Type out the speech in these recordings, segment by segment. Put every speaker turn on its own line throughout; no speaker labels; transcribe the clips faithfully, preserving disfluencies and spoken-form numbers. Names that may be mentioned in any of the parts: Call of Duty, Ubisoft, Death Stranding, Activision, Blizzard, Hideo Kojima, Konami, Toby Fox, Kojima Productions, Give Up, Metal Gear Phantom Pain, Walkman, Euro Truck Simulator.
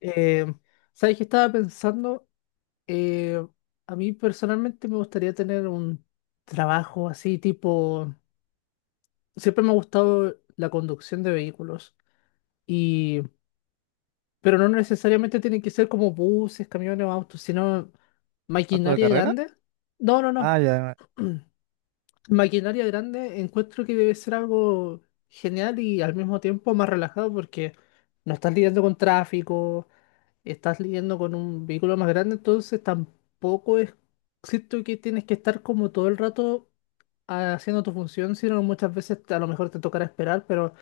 Eh, ¿Sabes qué estaba pensando? Eh, a mí personalmente me gustaría tener un trabajo así tipo... Siempre me ha gustado la conducción de vehículos, y... pero no necesariamente tienen que ser como buses, camiones o autos, sino
¿Auto de
maquinaria
carrera?
grande. No, no,
Ah,
no.
ya.
Maquinaria grande encuentro que debe ser algo genial y al mismo tiempo más relajado porque no estás lidiando con tráfico, estás lidiando con un vehículo más grande, entonces tampoco es, siento que tienes que estar como todo el rato ah, haciendo tu función, sino muchas veces a lo mejor te tocará esperar, pero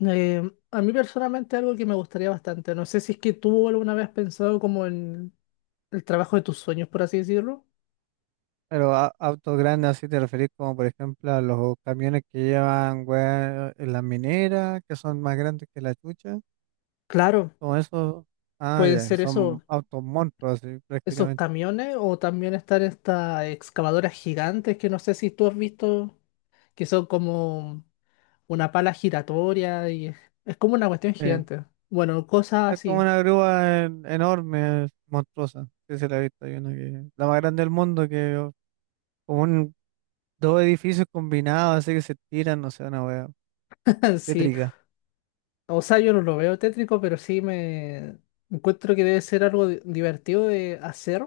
eh, a mí personalmente algo que me gustaría bastante, no sé si es que tú alguna vez has pensado como en el trabajo de tus sueños, por así decirlo.
Pero a- autos grandes, así te referís como por ejemplo a los camiones que llevan weá en las mineras, que son más grandes que la chucha.
Claro,
Como eso. Ah,
pueden
ya.
ser
Son
esos,
autos monstruos, así
esos
prácticamente.
camiones o también estar estas excavadoras gigantes que no sé si tú has visto, que son como... una pala giratoria y es es como una cuestión
Sí.
gigante. Bueno, cosas
Es como
así.
una grúa en- enorme, monstruosa. Sí, se la he visto. Hay una que la más grande del mundo, que como un, dos edificios combinados, así que se tiran, no sé, una wea.
Sí.
Tétrica,
O sea, yo no lo veo tétrico, pero sí me encuentro que debe ser algo di- divertido de hacer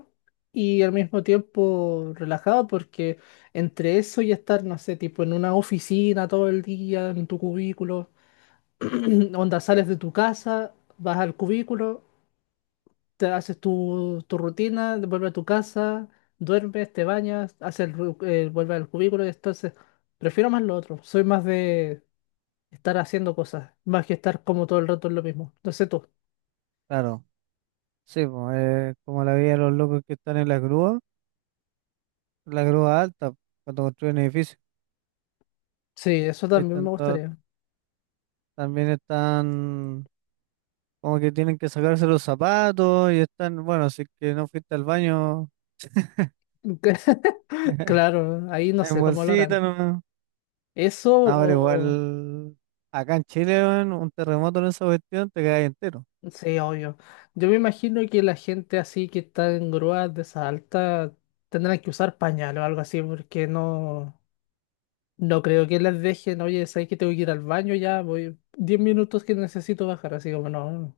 y al mismo tiempo relajado porque entre eso y estar, no sé, tipo en una oficina todo el día, en tu cubículo, onda sales de tu casa, vas al cubículo, te haces tu, tu rutina, vuelves a tu casa, duermes, te bañas, haces el, ru- eh, vuelves al cubículo. Entonces, prefiero más lo otro. Soy más de estar haciendo cosas, más que estar como todo el rato en lo mismo. No sé tú.
claro. Sí, pues, eh, como la vida de los locos que están en las grúas, la grúa alta cuando construyen edificios.
Sí, eso también me
Están to-
gustaría.
también están como que tienen que sacarse los zapatos y están, bueno, si es que no fuiste al baño
Claro, ahí no
en
sé cómo lo
bolsita,
harán.
no.
Eso
No, pero
o...
igual acá en Chile, weón, un terremoto en esa cuestión te quedas entero.
Sí, obvio. Yo me imagino que la gente así que está en grúas de esa alta tendrán que usar pañal o algo así porque no... No creo que las dejen, oye, sabes que tengo que ir al baño ya, voy diez minutos que necesito bajar, así como no.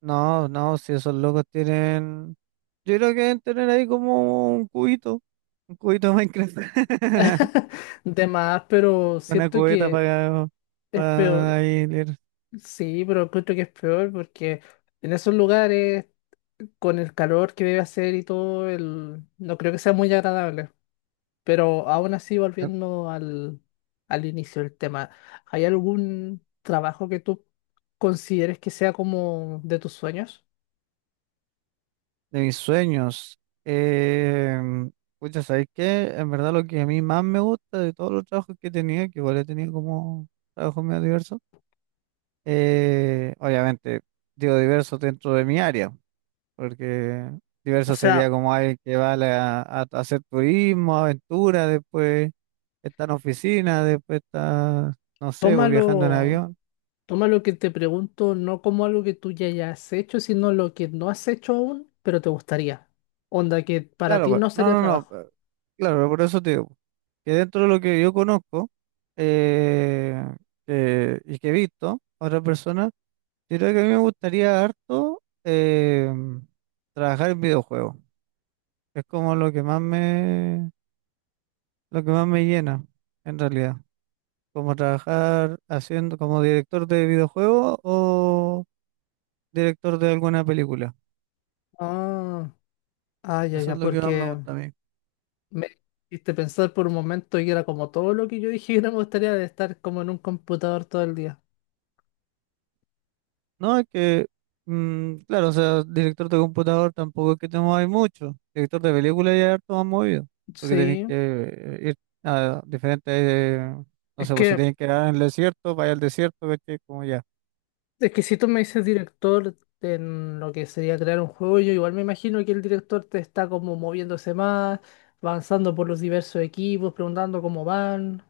No, no, si esos locos tienen, yo creo que deben tener ahí como un cubito, un cubito de Minecraft,
De más, pero
una
siento
cubeta
que
para,
es
para
peor.
ahí leer.
Sí, pero encuentro que es peor porque en esos lugares, con el calor que debe hacer y todo, el... no creo que sea muy agradable. Pero aún así, volviendo al, al inicio del tema, ¿hay algún trabajo que tú consideres que sea como de tus sueños?
De mis sueños. Eh, pucha, ¿sabes qué? En verdad lo que a mí más me gusta de todos los trabajos que he tenido, que igual he tenido como trabajos medio diversos, eh, obviamente digo diversos dentro de mi área, porque
O
diverso
sea,
sería como alguien que va a, la- a- a hacer turismo, aventura, después está en oficina, después está, no sé, pues, viajando en
tómalo.
avión.
Toma lo que te pregunto no como algo que tú ya hayas hecho, sino lo que no has hecho aún, pero te gustaría. Onda que para
Claro,
ti
pues,
no
no,
sería
no, no.
trabajo.
Claro, por eso te digo, que dentro de lo que yo conozco, eh, eh, y que he visto a otras personas, yo creo que a mí me gustaría harto eh, trabajar en videojuegos. Es como lo que más me, lo que más me llena, en realidad. Como trabajar haciendo, como director de videojuegos o director de alguna película.
Ah, ah, ya,
Eso es
ya,
lo que más me
porque
gusta a mí.
me hiciste pensar por un momento y era como todo lo que yo dije que no me gustaría de estar como en un computador todo el día.
No, es que, mm, claro, o sea, director de computador tampoco es que te mueváis mucho. Director de película ya es harto más movido, porque tenéis
Sí,
que eh, ir a diferentes, eh, no
es
sé, pues si
que,
tenéis que ir en el desierto, vaya al desierto, ¿cachai? Como ya.
es que si tú me dices director en lo que sería crear un juego, yo igual me imagino que el director te está como moviéndose más, avanzando por los diversos equipos, preguntando cómo van.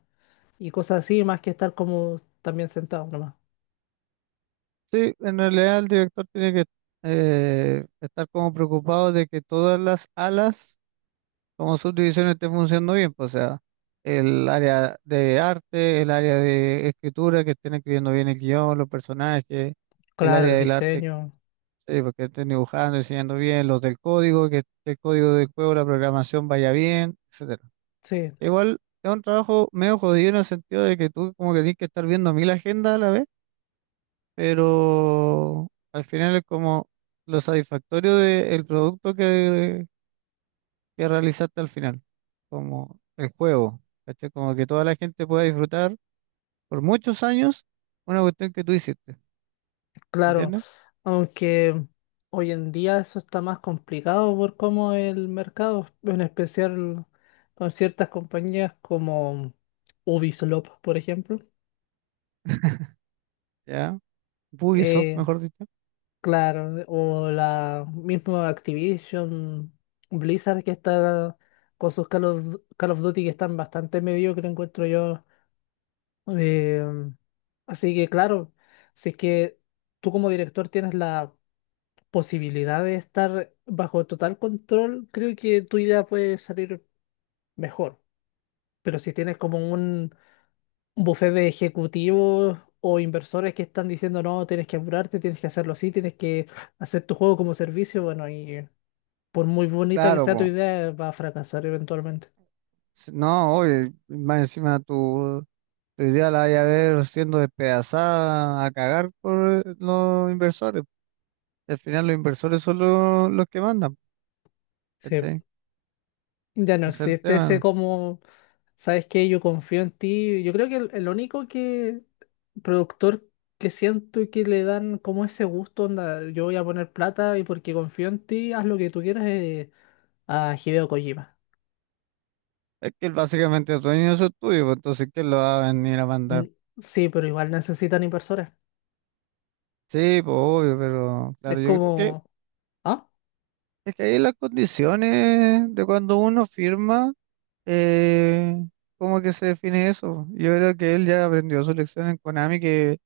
Y cosas así, más que estar como también sentado nomás.
Sí, en realidad el director tiene que eh, estar como preocupado de que todas las alas como subdivisiones estén funcionando bien, pues, o sea, el área de arte, el área de escritura, que estén escribiendo bien el guión, los personajes, el
Claro, el
área del arte.
diseño,
Sí, porque estén dibujando, enseñando bien los del código, que el código del juego, la programación vaya bien, etcétera.
sí,
Igual es un trabajo medio jodido en el sentido de que tú como que tienes que estar viendo mil agendas a la vez, pero al final es como lo satisfactorio del producto que, que realizaste al final, como el juego, ¿cachai? Como que toda la gente pueda disfrutar por muchos años una cuestión que tú hiciste,
claro.
¿entiendes?
Aunque hoy en día eso está más complicado por cómo el mercado, en especial con ciertas compañías como Ubisoft, por ejemplo.
Ya, Ubisoft,
Eh,
mejor dicho.
claro, o la misma Activision, Blizzard que está con sus Call of, Call of Duty que están bastante mediocre, encuentro yo. Eh, Así que claro, si es que tú como director tienes la posibilidad de estar bajo total control, creo que tu idea puede salir mejor. Pero si tienes como un buffet de ejecutivos o inversores que están diciendo, no, tienes que apurarte, tienes que hacerlo así, tienes que hacer tu juego como servicio, bueno, y por muy bonita que
Claro,
sea tu
po.
idea, va a fracasar eventualmente.
No, oye, más encima tu, tu idea la vaya a ver siendo despedazada a cagar por eh, los inversores. Al final los inversores son lo- los que mandan,
Sí.
¿cachai?
Ya no
Ese es el
existe ese
tema.
como, ¿sabes qué? Yo confío en ti. Yo creo que el, el único que productor que siento y que le dan como ese gusto, onda, yo voy a poner plata y porque confío en ti, haz lo que tú quieras, eh, a Hideo Kojima.
Es que él básicamente es dueño de su estudio, pues, entonces ¿quién lo va a venir a
Mm,
mandar?
Sí, pero igual necesitan inversores.
Sí, pues obvio, pero claro,
Es
yo creo que
como, ah,
es que ahí las condiciones de cuando uno firma, eh, ¿cómo que se define eso? Yo creo que él ya aprendió su lección en Konami. Que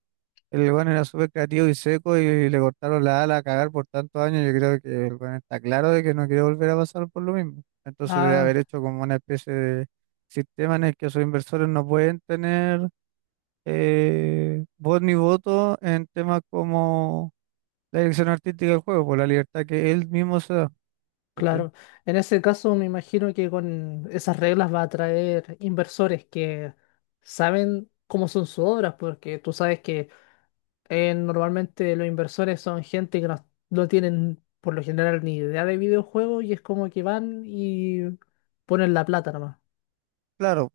El weón era súper creativo y seco y le cortaron la ala a cagar por tantos años. Yo creo que el weón está claro de que no quiere volver a pasar por lo mismo. Entonces debe haber
ah,
hecho como una especie de sistema en el que sus inversores no pueden tener, eh, voz ni voto en temas como la dirección artística del juego, por la libertad que él mismo se da. ¿Cachai?
claro. En ese caso me imagino que con esas reglas va a atraer inversores que saben cómo son sus obras, porque tú sabes que Eh, normalmente los inversores son gente que no, no tienen por lo general ni idea de videojuegos y es como que van y ponen la plata nomás.
Claro.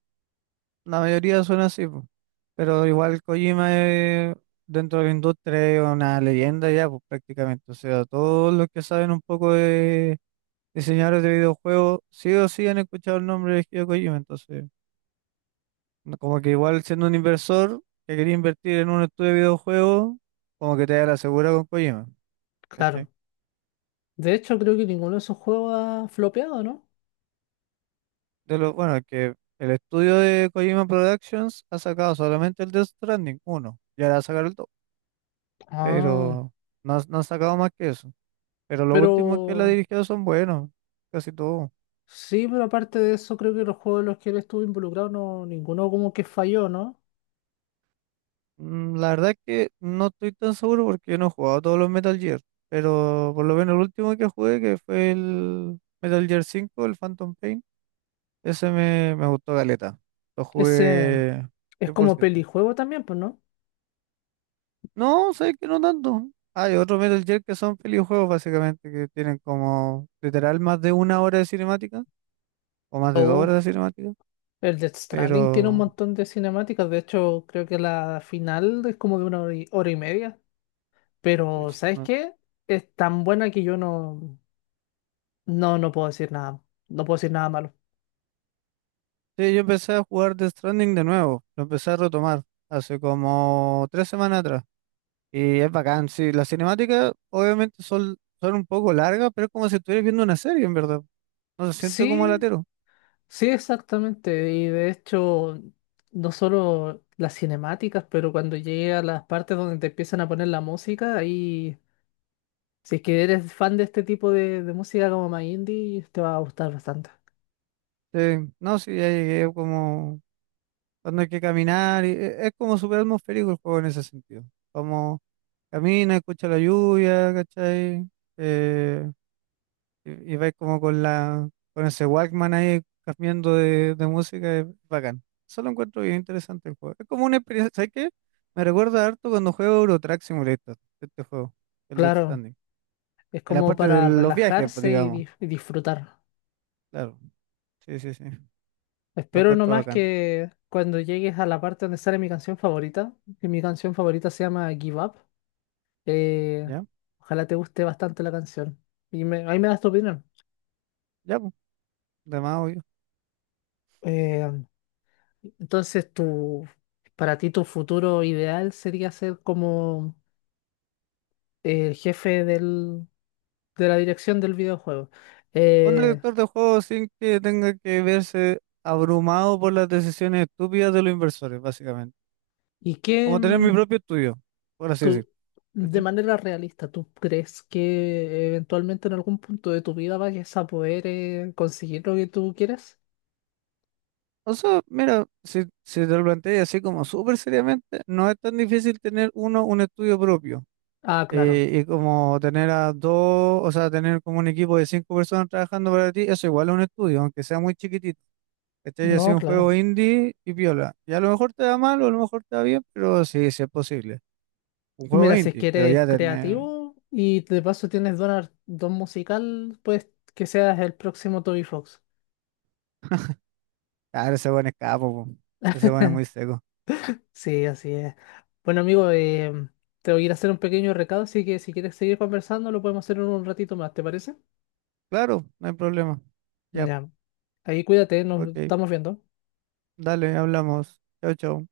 La mayoría son así, po. Pero igual Kojima, eh, dentro de la industria es una leyenda ya, pues prácticamente. O sea, todos los que saben un poco de diseñadores de videojuegos, sí o sí han escuchado el nombre de Hideo Kojima. Entonces, no- como que igual siendo un inversor que quería invertir en un estudio de videojuegos, como que te da la segura con Kojima. ¿Cachai?
Claro. De hecho, creo que ninguno de esos juegos ha flopeado, ¿no?
De lo, bueno, es que el estudio de Kojima Productions ha sacado solamente el Death Stranding uno y ahora va a sacar el dos,
Ah,
pero no, ha- no ha sacado más que eso. Pero los
pero
últimos que él ha dirigido son buenos, casi todos.
sí, pero aparte de eso, creo que los juegos en los que él estuvo involucrado, no, ninguno como que falló, ¿no?
Mm, La verdad es que no estoy tan seguro porque yo no he jugado todos los Metal Gear, pero por lo menos el último que jugué, que fue el Metal Gear cinco, el Phantom Pain, ese me, me gustó galeta. Lo
Ese
jugué
es
cien por
como
ciento
pelijuego también, pues, ¿no?
No, sabes que no tanto. Hay otros Metal Gear que son pelijuegos básicamente, que tienen como literal más de una hora de cinemática, o más de dos horas
Oh,
de cinemática,
el Death Stranding tiene un
pero
montón de cinemáticas. De hecho, creo que la final es como de una hora y hora y media. Pero,
pucha,
¿sabes
no.
qué? Es tan buena que yo no, no, no puedo decir nada. No puedo decir nada malo.
Sí, yo empecé a jugar Death Stranding de nuevo, lo empecé a retomar hace como tres semanas atrás y es bacán, sí, las cinemáticas obviamente son, son un poco largas, pero es como si estuvieras viendo una serie en verdad, no se siente como
Sí,
latero,
sí, exactamente. Y de hecho, no solo las cinemáticas, pero cuando llegué a las partes donde te empiezan a poner la música, ahí, si es que eres fan de este tipo de, de música como más indie, te va a gustar bastante.
sí, no, sí, ya llegué como cuando hay que caminar, y e- es como súper atmosférico el juego en ese sentido, como camina, escucha la lluvia, ¿cachai? Eh, Y, y vais como con la, con ese Walkman ahí cambiando de, de música, es bacán. Eso lo encuentro bien interesante el juego. Es como una experiencia, ¿sabes qué? Me recuerda harto cuando juego Euro Truck Simulator, este juego, el Death
Claro,
Stranding.
es
En la
como
parte de
para
los viajes, pues,
relajarse y,
digamos.
dif- y disfrutar.
Claro, sí, sí, sí. Lo
Espero
encuentro
nomás
bacán.
que cuando llegues a la parte donde sale mi canción favorita, que mi canción favorita se llama Give Up, eh,
¿Ya?
ojalá te guste bastante la canción. Y me- ahí me das tu opinión.
Ya, pues, de más obvio.
Eh, entonces, tu, para ti tu futuro ideal sería ser como el jefe del, de la dirección del videojuego.
Un
Eh,
director de juego sin que tenga que verse abrumado por las decisiones estúpidas de los inversores, básicamente.
¿y qué?
Como tener mi propio estudio, por así
Tú,
decirlo.
de manera realista, ¿tú crees que eventualmente en algún punto de tu vida vayas a poder, eh, conseguir lo que tú quieres?
O sea, mira, si, si te lo planteas así como súper seriamente, no es tan difícil tener uno un estudio propio,
Ah, claro.
eh, y como tener a dos, o sea, tener como un equipo de cinco personas trabajando para ti, eso igual es un estudio, aunque sea muy chiquitito. Este ya
No,
sido un
claro.
juego indie y piola. Y a lo mejor te da mal o a lo mejor te da bien, pero sí, sí es posible. Un juego
Mira, si es
indie,
que
pero
eres
ya tener,
creativo y de paso tienes don, ar- don musical, pues que seas el próximo Toby Fox.
claro, ese buen escapo, po. Ese buen es muy seco.
Sí, así es. Bueno, amigo, eh, te voy a ir a hacer un pequeño recado, así que si quieres seguir conversando, lo podemos hacer en un ratito más, ¿te parece?
Claro, no hay problema. Ya,
Ya. Ahí cuídate, nos
ok,
estamos viendo.
dale, hablamos. Chao, chao.